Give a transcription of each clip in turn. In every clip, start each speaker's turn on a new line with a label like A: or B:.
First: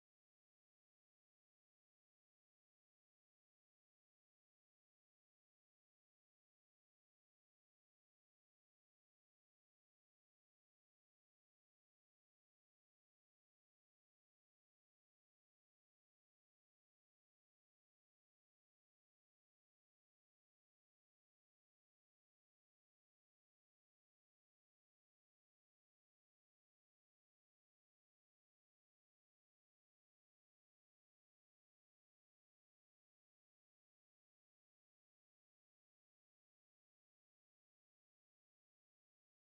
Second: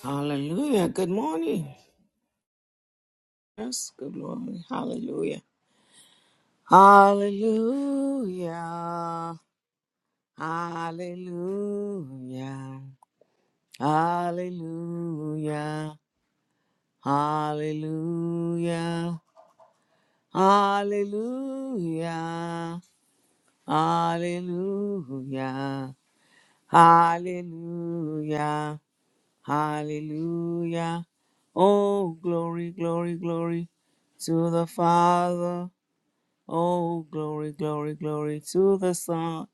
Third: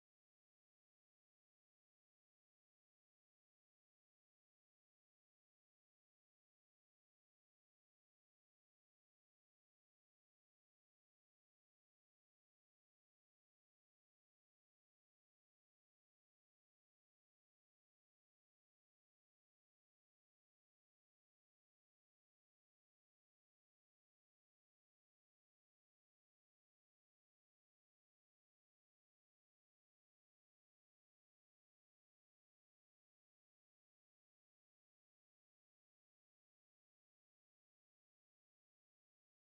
A: Hallelujah. Good morning. Yes, good morning. Hallelujah. Hallelujah. Hallelujah. Hallelujah. Hallelujah. Hallelujah. Hallelujah. Hallelujah. Hallelujah. Oh, glory, glory, glory to the Father Oh, glory, glory, glory to the Son.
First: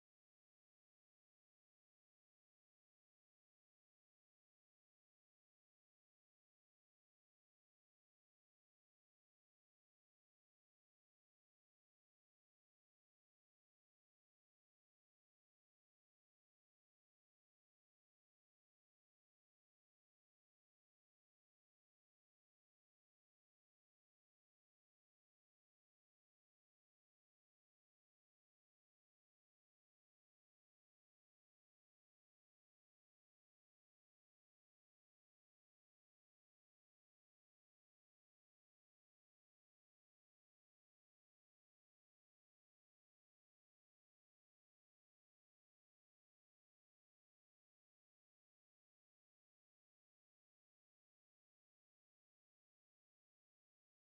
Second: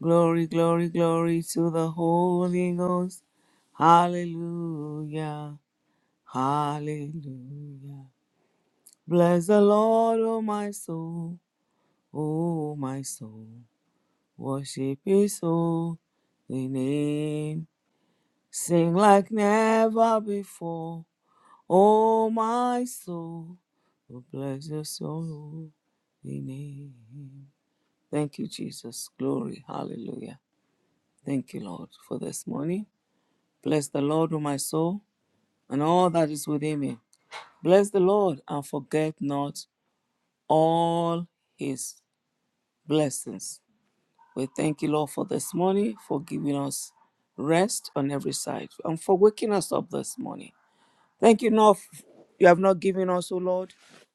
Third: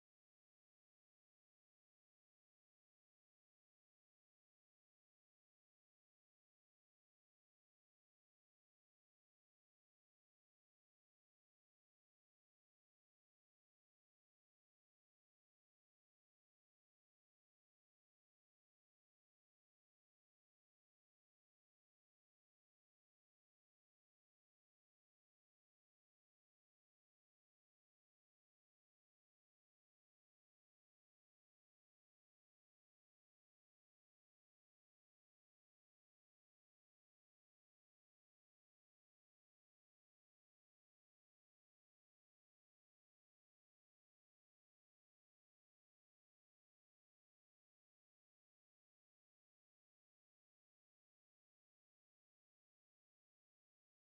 A: Glory, glory, glory to the Holy Ghost. Hallelujah, hallelujah. Bless the Lord, O my soul, O my soul. Worship his holy name. Sing like never before, O my soul. Oh, bless your soul, holy name. Thank you, Jesus. Glory. Hallelujah. Thank you, Lord, for this morning. Bless the Lord, O my soul, and all that is within me. Bless the Lord and forget not all his blessings. We thank you, Lord, for this morning, for giving us rest on every side, and for waking us up this morning. Thank you, Lord, you have not given us, O Lord,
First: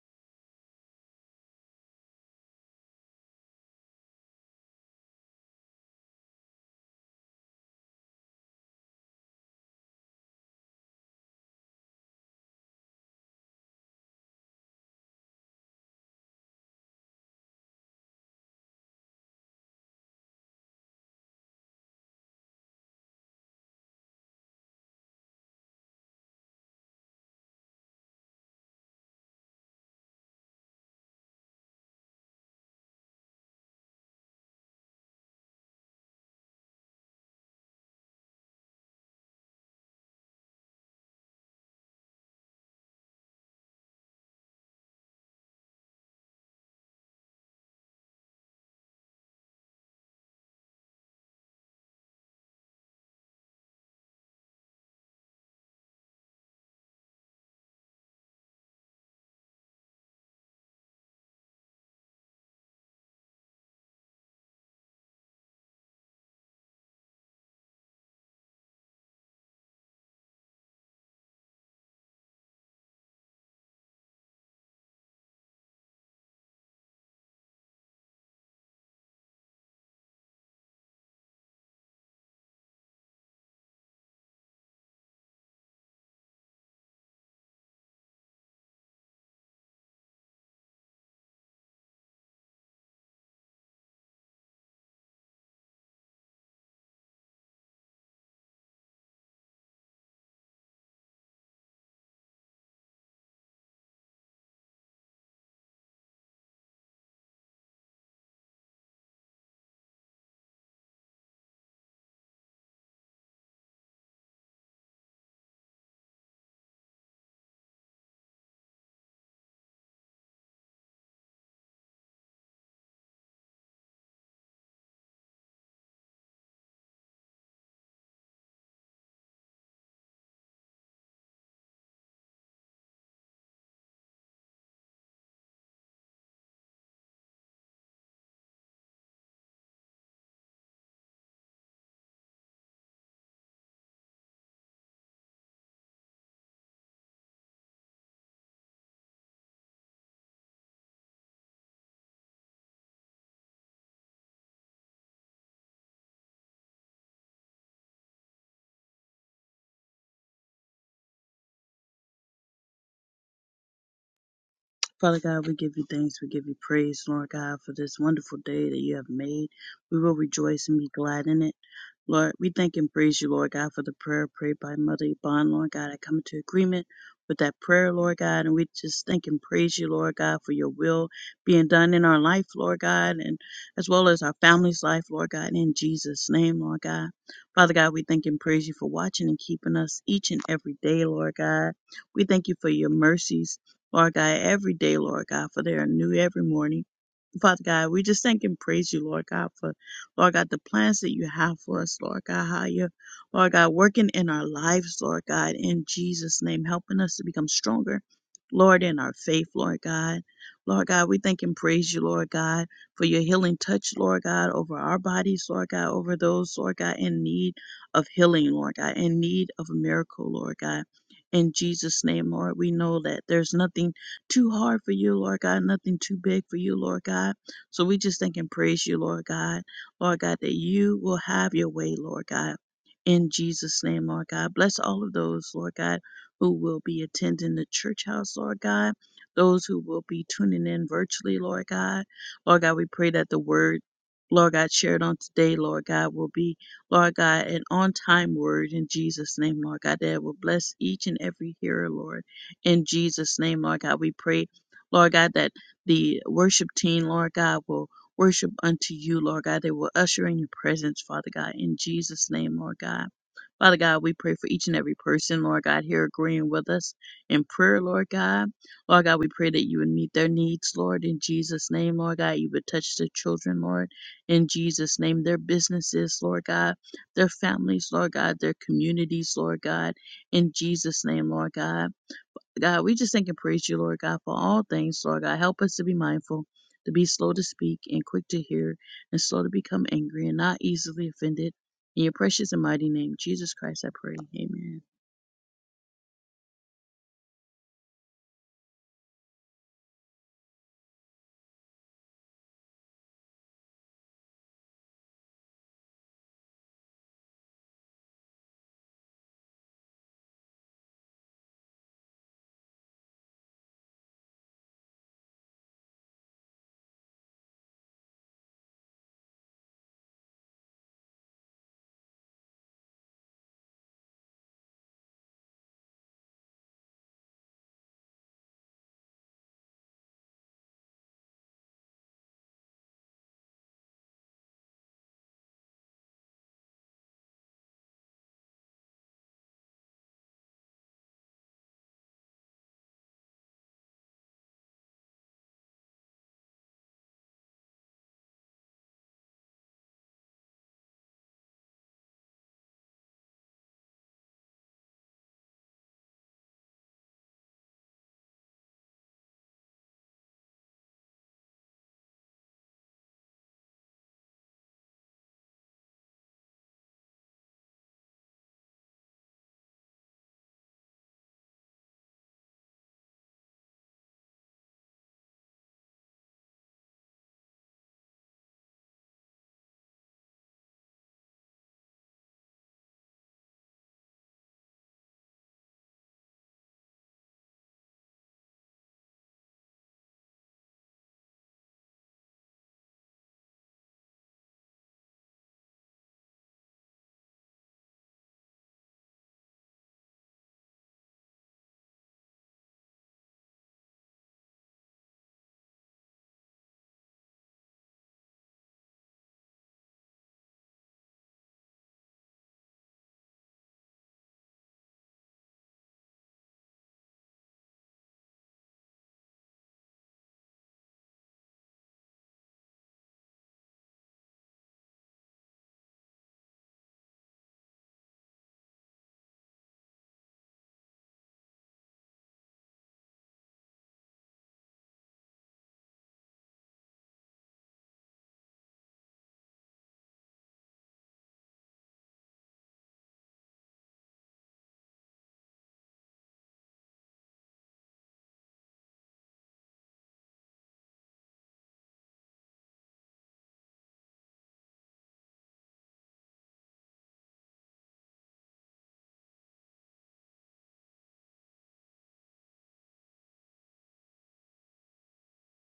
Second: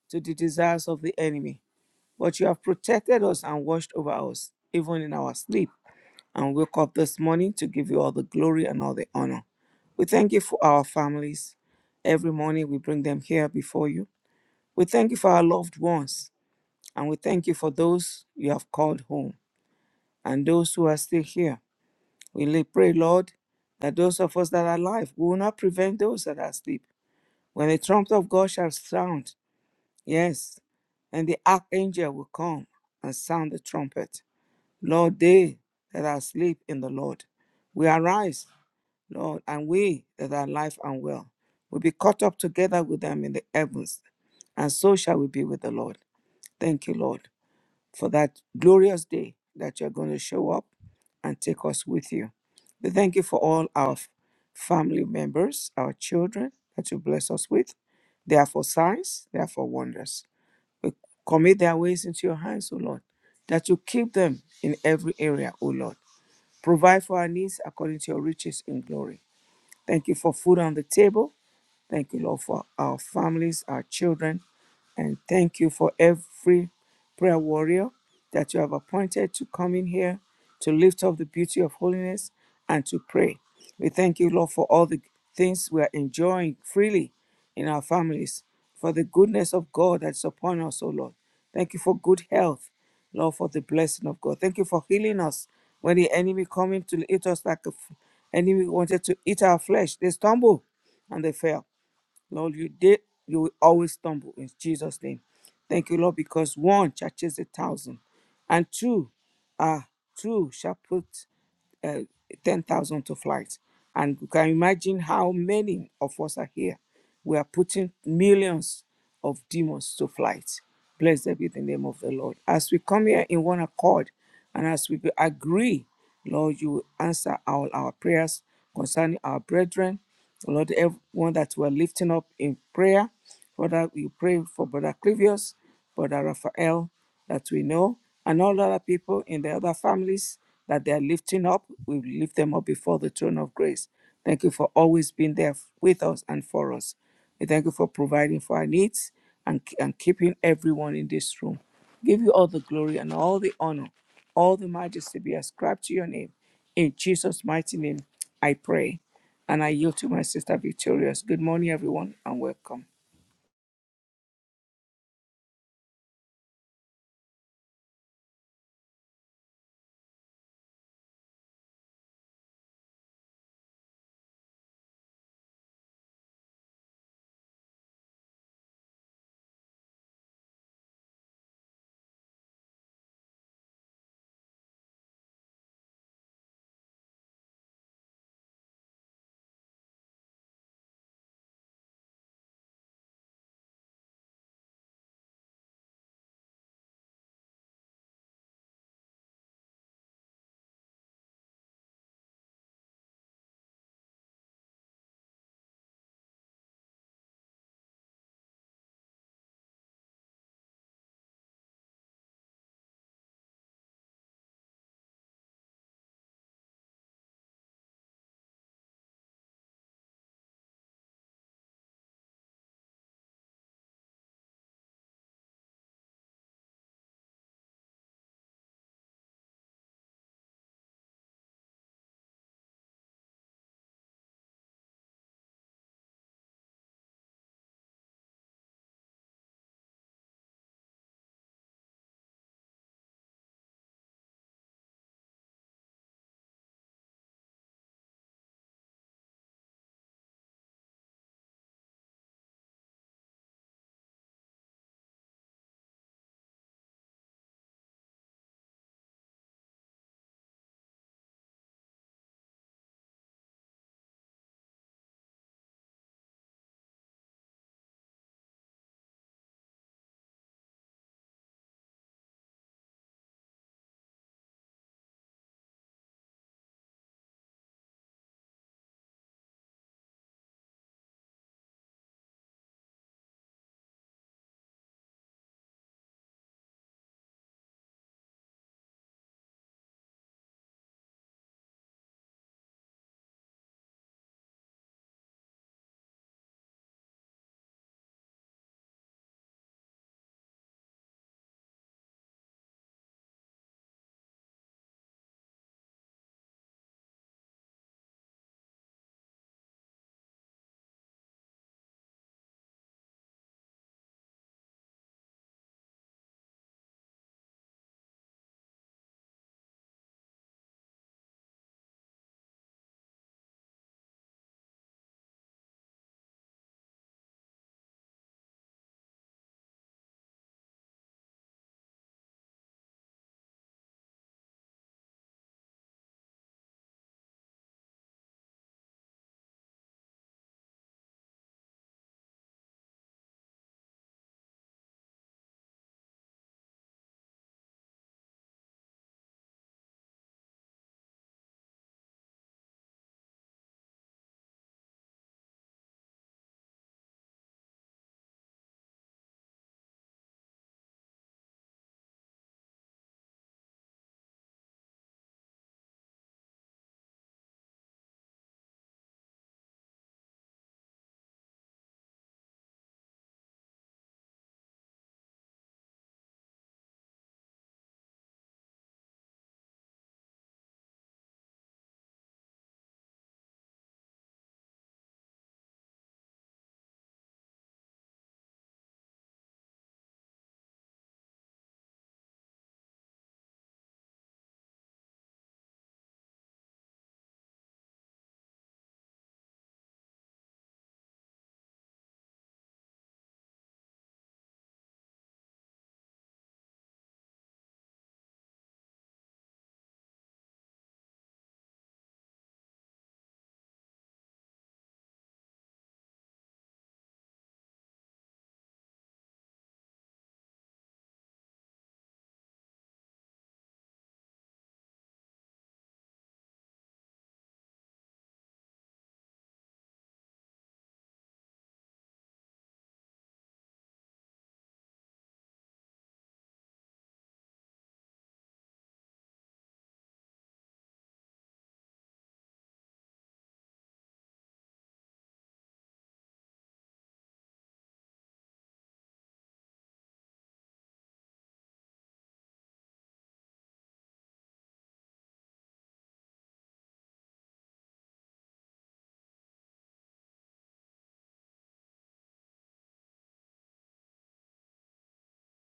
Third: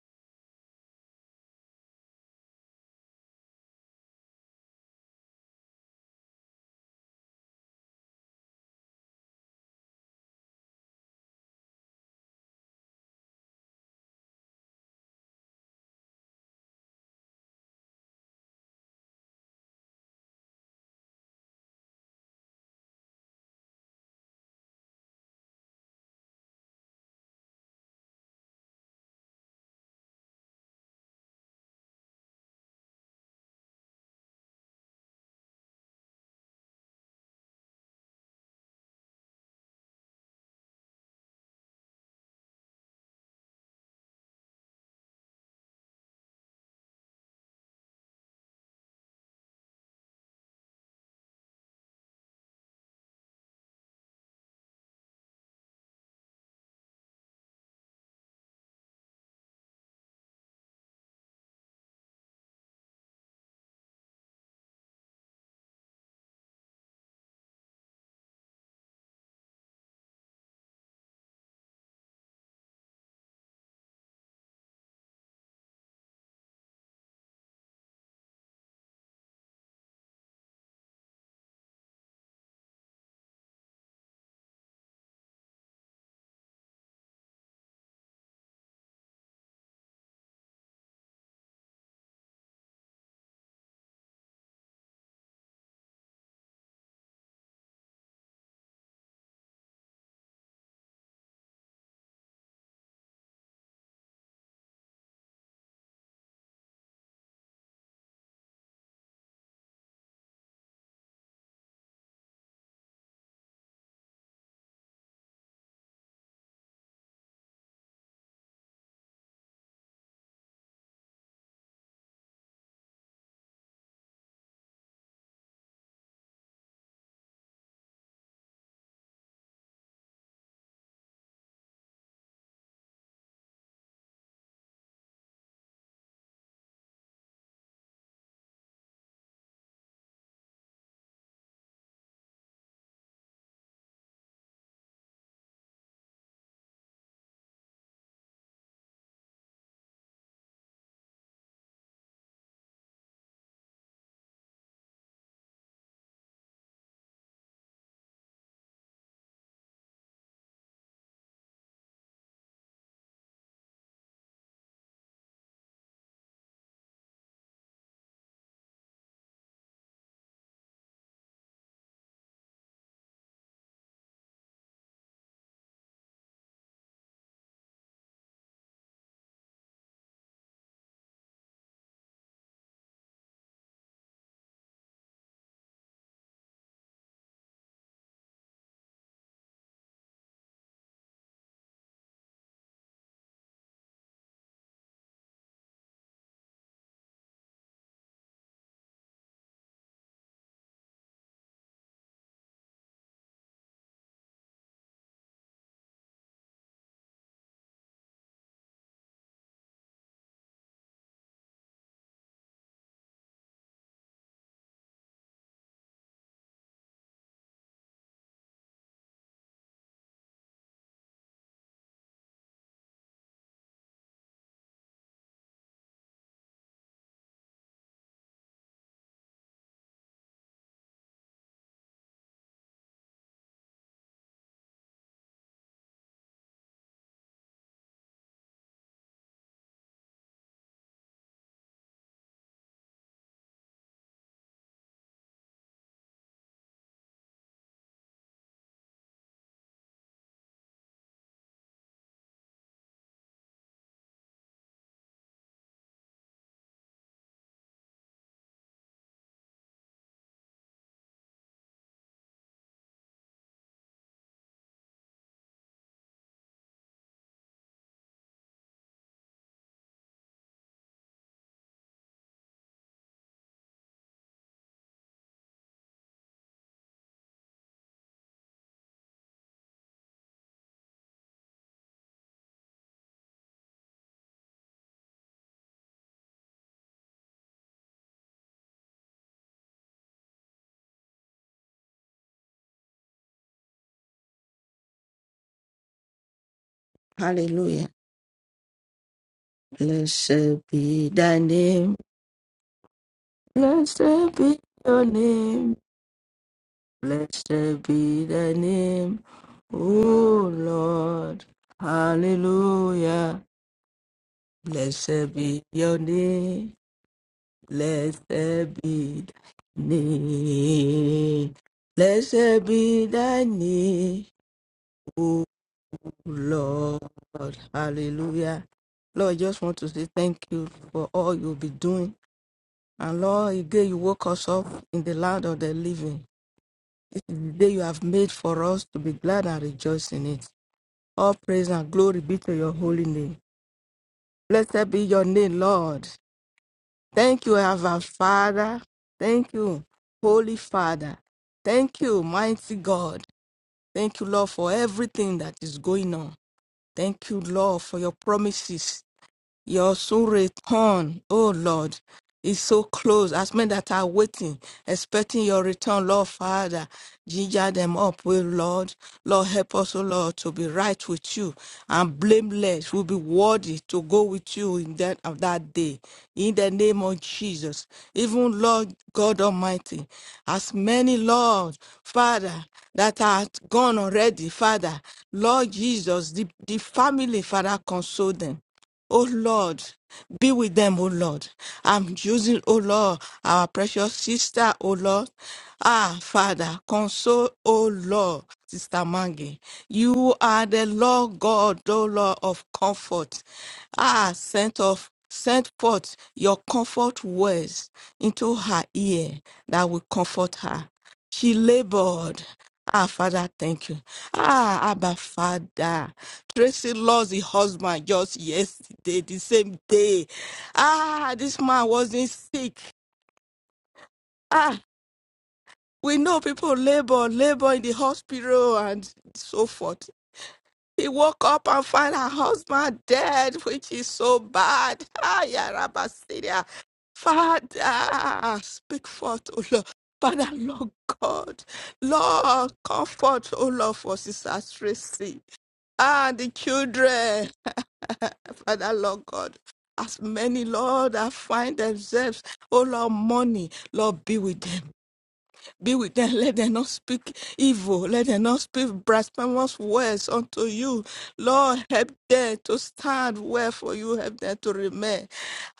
A: to the desires of the enemy, but you have protected us and watched over us, even in our sleep. and wake up this morning to give you all the glory and all the honor. We thank you for our families. Every morning we bring them here before you. We thank you for our loved ones, and we thank you for those you have called home and those who are still here. We lay- pray, Lord, that those of us that are alive we will not prevent those that are asleep. When the trumpet of God shall sound, yes, and the archangel will come and sound the trumpet. Lord, they that are asleep in the Lord, we arise Lord, and we that are alive and well will be caught up together with them in the heavens, and so shall we be with the Lord. Thank you, Lord, for that glorious day that you're going to show up and take us with you. We thank you for all our f- family members, our children that you bless us with. They are for signs, they are for wonders. We commit their ways into your hands, O Lord, that you keep them in every area, O Lord. Provide for our needs according to your riches in glory Thank you for food on the table. Thank you, Lord, for our families, our children, and thank you for every prayer warrior that you have appointed to come in here to lift up the beauty of holiness and to pray. We thank you, Lord, for all the things we are enjoying freely in our families, for the goodness of God that's upon us, O Lord. Thank you for good health, Lord, for the blessing of God. Thank you for healing us when the enemy coming to eat us like a f- enemy wanted to eat our flesh. They stumble and they fell. Lord, you did, you will always stumble in Jesus' name. Thank you, Lord, because one touches a thousand, and two, ah, two shall put uh, 10,000 to flight. And you can imagine how many of us are here. We are putting millions of demons to flight. Blessed be the name of the Lord. As we come here in one accord and as we agree, Lord, you will answer all our prayers concerning our brethren. Lord, everyone that we're lifting up in prayer, Father, we pray for Brother Clivius. Brother Raphael that we know, and all other people in the other families that they are lifting up. We lift them up before the throne of grace. Thank you for always being there with us and for us. We thank you for providing for our needs and, and keeping everyone in this room. Give you all the glory and all the honor, all the majesty be ascribed to your name. In Jesus' mighty name, I pray. And I yield to my sister Victorious. Good morning, everyone, and welcome.
B: Father God, we give you thanks. We give you praise, Lord God, for this wonderful day that you have made. We will rejoice and be glad in it. Lord, we thank and praise you, Lord God, for the prayer prayed by Mother Yvonne, Lord God. I come into agreement with that prayer, Lord God, and we just thank and praise you, Lord God, for your will being done in our life, Lord God, and as well as our family's life, Lord God, in Jesus' name, Lord God. Father God, we thank and praise you for watching and keeping us each and every day, Lord God. We thank you for your mercies Lord God, every day, Lord God, for they are new every morning. Father God, we just thank and praise you, Lord God, for Lord God, the plans that you have for us, Lord God, how you, Lord God, working in our lives, Lord God, in Jesus' name, helping us to become stronger, Lord, in our faith, Lord God. Lord God, we thank and praise you, Lord God, for your healing touch, Lord God, over our bodies, Lord God, over those, Lord God, in need of healing, Lord God, in need of a miracle, Lord God. In Jesus' name, Lord, we know that there's nothing too hard for you, Lord God, nothing too big for you, Lord God. So we just thank and praise you, Lord God. Lord God, that you will have your way, Lord God. In Jesus' name, Lord God. Bless all of those, Lord God, who will be attending the church house, Lord God. Those who will be tuning in virtually, Lord God. Lord God, we pray that the word, Lord God, shared on today, Lord God, will be Lord God, an on time word in Jesus' name, Lord God, that it will bless each and every hearer, Lord. In Jesus' name, Lord God, we pray, Lord God, that the worship team, Lord God, will worship unto you, Lord God. They will usher in your presence, Father God, in Jesus' name, Lord God. Father God, we pray for each and every person, Lord God, here agreeing with us in prayer, Lord God. Lord God, we pray that you would meet their needs, Lord, in Jesus' name, Lord God. You would touch their children, Lord, in Jesus' name, their businesses, Lord God their families, Lord God, their communities, Lord God, in Jesus' name, Lord God. God, we just thank and praise you, Lord God, for all things, Lord God. Help us to be mindful, to be slow to speak and quick to hear, and slow to become angry and not easily offended. In your precious and mighty name, Jesus Christ, I pray. Amen.
C: Hallelujah. Blessed be thy name. Blessed be your name. Blessed be thy name. O Lord. Hallelujah. Blessed be your name. Blessed be thy name. Blessed be thy name. O Lord. Hallelujah. Lord, I just want to say thank you for all you'll be doing And Lord, again, you woke us up in the land of the living. This is the day you have made for us to be glad and rejoice in it. All praise and glory be to your holy name. Blessed be your name, Lord. Thank you, our Father. Thank you, Holy Father. Thank you, mighty God. Thank you, Lord, for everything that is going on. Thank you, Lord, for your promises. Your soon return, oh Lord, is so close. As men that are waiting, expecting your return, Lord Father, ginger them up, oh Lord. Lord, help us, oh Lord, to be right with you and blameless. We'll be worthy to go with you in that of that day. In the name of Jesus. Even Lord God Almighty, as many, Lord, Father, that are gone already, Father, Lord Jesus, the, the family, Father, console them. Oh Lord, be with them, oh Lord. I'm using, oh Lord, our precious sister, oh Lord. Ah, Father, console, oh Lord, Sister Mangi. You are the Lord God, oh Lord of comfort. Ah, sent of send forth your comfort words into her ear that will comfort her. She labored. Ah, Father, thank you. Ah, Abba, Father. Tracy lost the husband just yesterday, the same day. Ah, this man wasn't sick. Ah, we know people labor, labor in the hospital and so forth. He woke up and found her husband dead, which is so bad. Ah, Ay, Arabasiria. Father, speak forth, O Lord. Father, Lord God, Lord, comfort, O Lord, for Sister Tracy and the children. Father, Lord God, as many, Lord, that find themselves, O Lord, money, Lord, be with them. Be with them. Let them not speak evil. Let them not speak blasphemous words unto you. Lord, help them to stand well for you. Help them to remain.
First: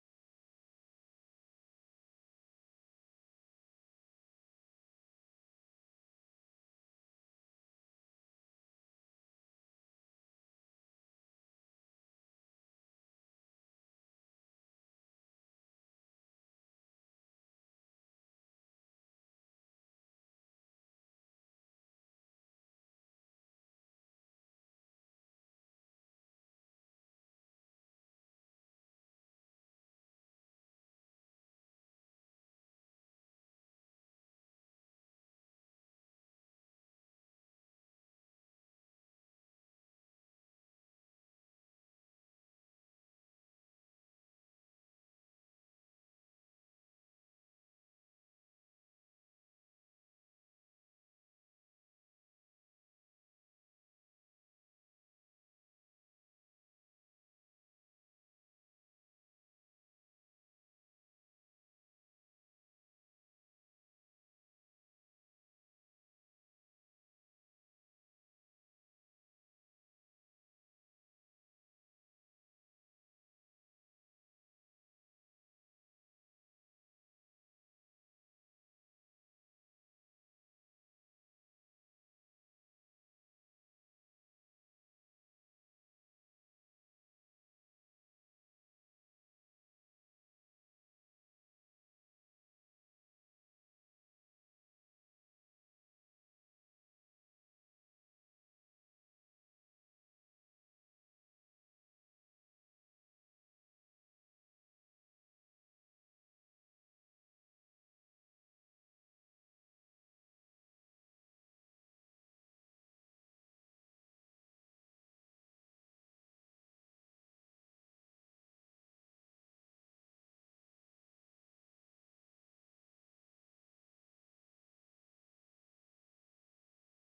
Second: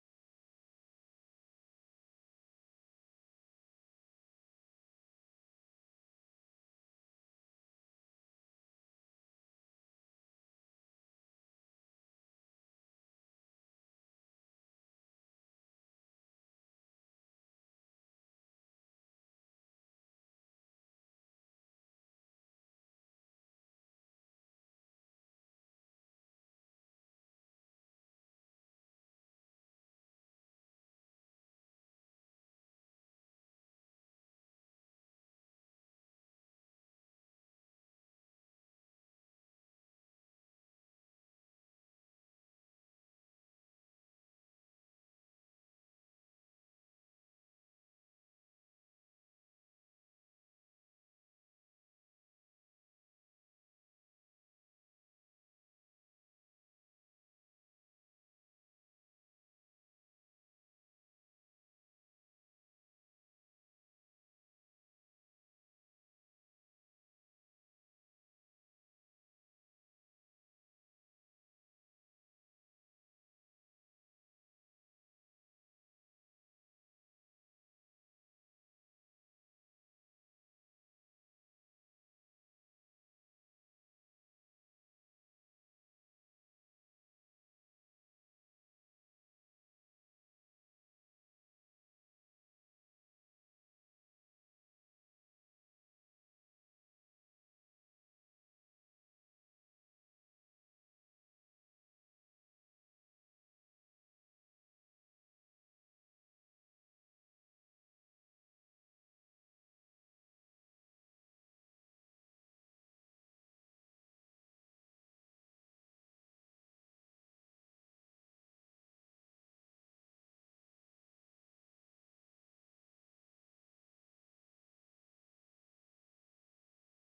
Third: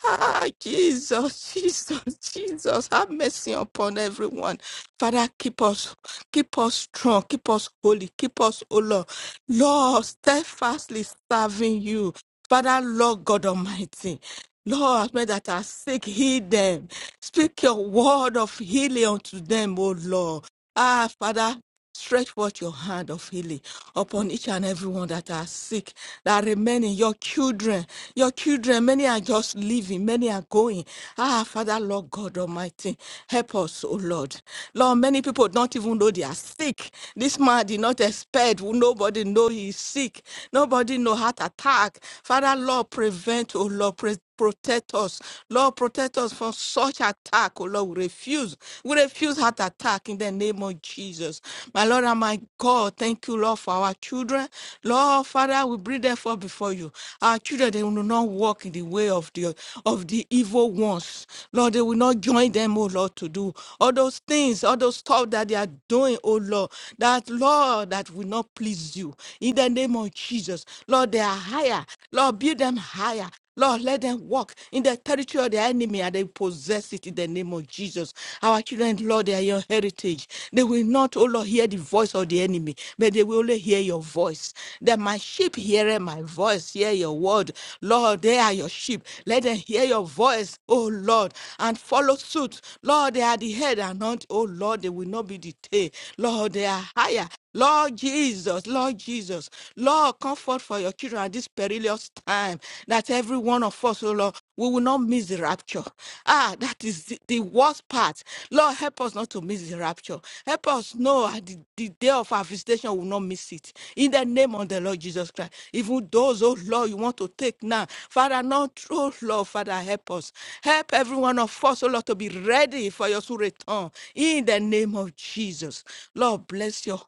C: Ah, Jesus, Jesus, Jesus, have mercy upon everyone. Father, keep us, keep us strong, keep us holy, keep us, O Lord. Lord, steadfastly serving you. Father, Lord God Almighty, Lord, as many that are sick, heal them. Speak your word of healing unto them, O Lord. Ah, Father. Stretch forth your hand of healing upon each and every one that are sick, that remain in your children. Your children, many are just leaving, many are going. Ah, Father, Lord God Almighty, help us, oh Lord. Lord, many people don't even know they are sick. This man did not expect, nobody know he is sick. Nobody know heart attack. Father, Lord, prevent, oh Lord, Protect us, Lord. Protect us from such attack, oh Lord. We refuse, we refuse heart attack in the name of Jesus, my Lord and my God. Thank you, Lord, for our children, Lord Father. We bring them forth before you. Our children, they will not walk in the way of the of the evil ones, Lord. They will not join them, oh Lord, to do all those things, all those stuff that they are doing, oh Lord. That Lord, that will not please you in the name of Jesus, Lord. They are higher, Lord. Build them higher. Lord, let them walk in the territory of the enemy and they possess it in the name of Jesus. Our children, Lord, they are your heritage. They will not, oh Lord, hear the voice of the enemy, but they will only hear your voice. That my sheep hear my voice, hear your word. Lord, they are your sheep. Let them hear your voice, oh Lord, and follow suit. Lord, they are the head and not, oh Lord, they will not be the tail. Lord, they are higher Lord Jesus, Lord Jesus, Lord, comfort for your children at this perilous time that every one of us, oh Lord, we will not miss the rapture. Ah, that is the, the worst part. Lord, help us not to miss the rapture. Help us know at the, the day of our visitation, we will not miss it. In the name of the Lord Jesus Christ, even those, oh Lord, you want to take now, Father, not true, Lord, Father, help us. Help every one of us, oh Lord, to to be ready for your soon return in the name of Jesus. Lord, bless your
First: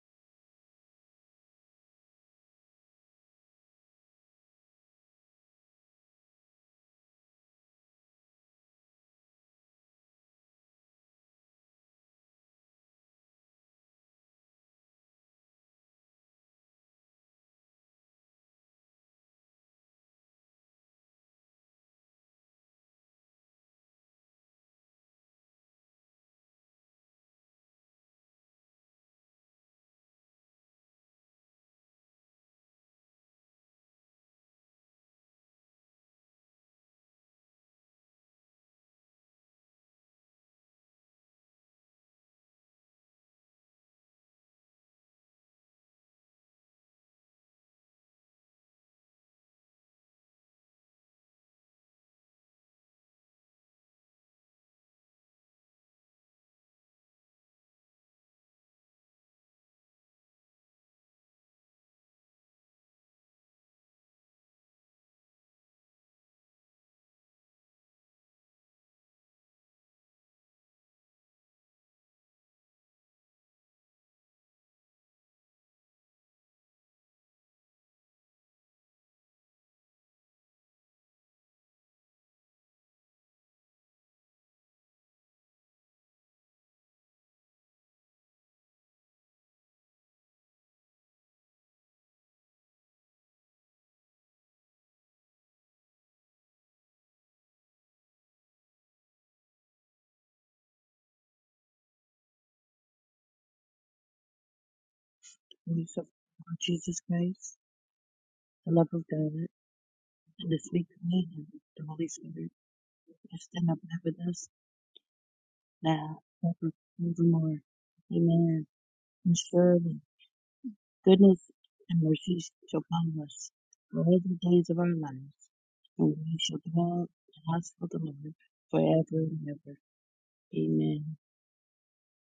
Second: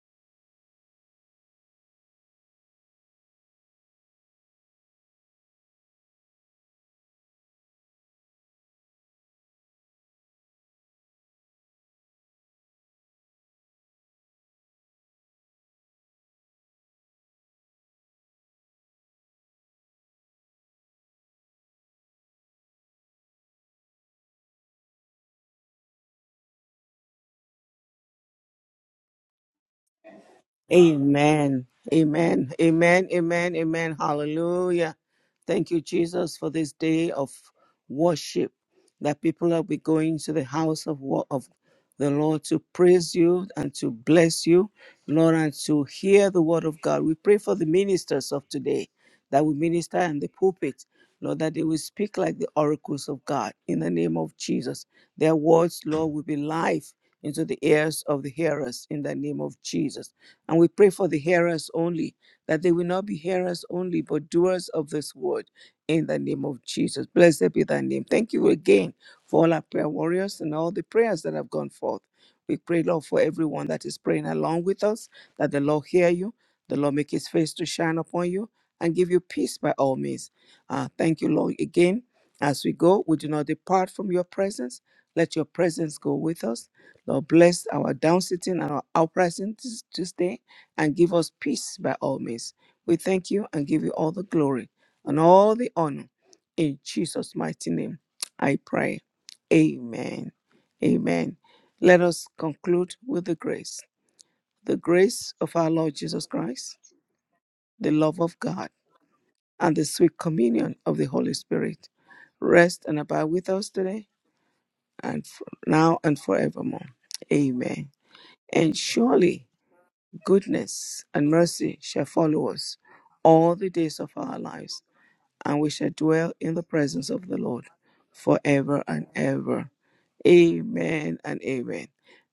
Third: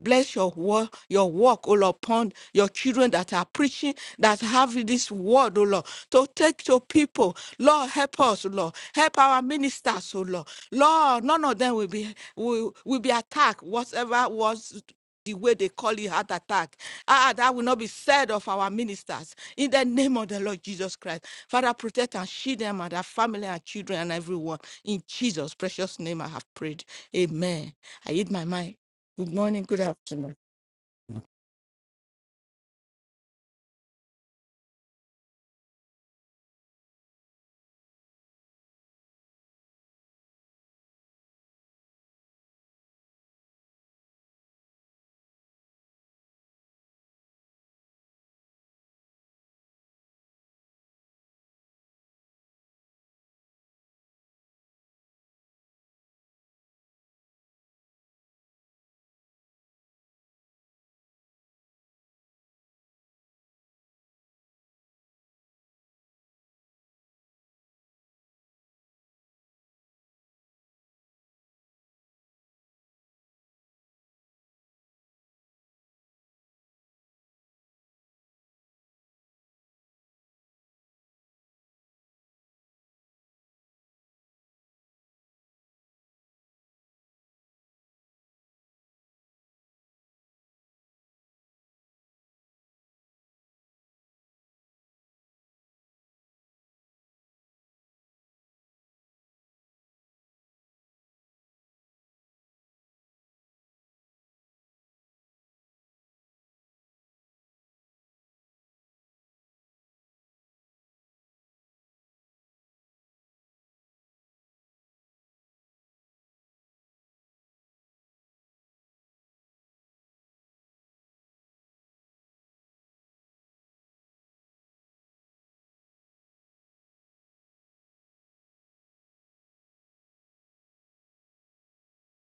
C: Bless your word, your work, O Lord, upon your children that are preaching, that have this word, O Lord, to take to people. Lord, help us, O Lord. Help our ministers, O Lord. Lord, none of them will be will, will be attacked, whatever was the way they call it heart attack. Ah, that will not be said of our ministers. In the name of the Lord Jesus Christ. Father, protect and shield them and their family and children and everyone. In Jesus' precious name, I have prayed. Amen. I hid my mind. Good morning, good afternoon.
A: Amen. Amen. Amen. Amen. Amen. Hallelujah. Thank you, Jesus, for this day of worship that people will be going to the house of, wo- of the Lord to praise you and to bless you, Lord, and to hear the word of God. We pray for the ministers of today that will minister in the pulpit, Lord, that they will speak like the oracles of God in the name of Jesus. Their words, Lord, will be life into the ears of the hearers in the name of Jesus. And we pray for the hearers only, that they will not be hearers only, but doers of this word in the name of Jesus. Blessed be thy name. Thank you again for all our prayer warriors and all the prayers that have gone forth. We pray, Lord, for everyone that is praying along with us, that the Lord hear you, the Lord make his face to shine upon you, and give you peace by all means. Uh, thank you, Lord. Again, as we go, we do not depart from your presence. Let your presence go with us. Lord, bless our down sitting and our uprising this, this day and give us peace by all means. We thank you and give you all the glory and all the honor. In Jesus' mighty name, I pray. Amen. Amen. Let us conclude with the grace. The grace of our
B: Praise
A: Lord
B: of
A: Jesus
B: Lord
A: Christ,
B: Jesus Christ,
A: the love of God
B: the love of God,
A: and the sweet
B: and the
A: communion
B: sweet
A: of the Holy
B: communion of the
A: Spirit
B: Holy Spirit,
A: rest and abide with
B: rest and
A: us
B: abide
A: today
B: with us
A: and for now
B: now,
A: and
B: forever,
A: forevermore.
B: evermore.
A: Amen.
B: Amen.
A: And
B: And
A: surely
B: surely
A: goodness and
B: Goodness
A: mercy
B: and
A: shall
B: mercy
A: follow us
B: shall follow us
A: all the days of
B: all the
A: our
B: days of
A: lives
B: our lives,
A: and we shall
B: and
A: dwell
B: we
A: in
B: shall
A: the
B: dwell
A: presence of
B: in
A: the
B: the
A: Lord
B: house of the Lord
A: forever and
B: forever and
A: ever.
B: ever. Amen.
A: Amen and amen.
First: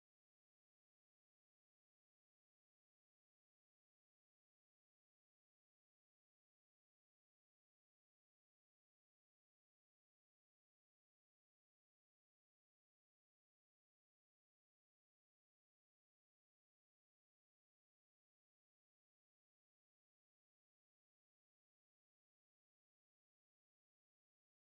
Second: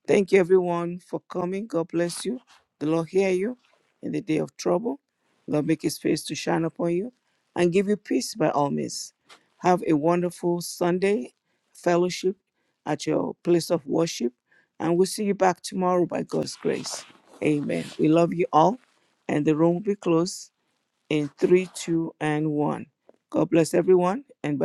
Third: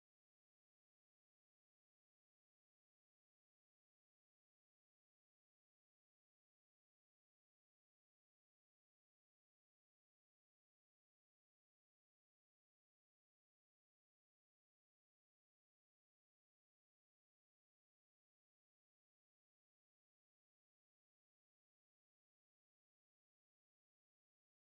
A: Thank you, everyone, for coming. God bless you. The Lord hear you in the day of trouble. God make his face to shine upon you and give you peace by all means. Have a wonderful Sunday fellowship at your place of worship. And we'll see you back tomorrow by God's grace. Amen. We love you all. And the room will be closed in 3, 2, and 1. God bless everyone, and bye.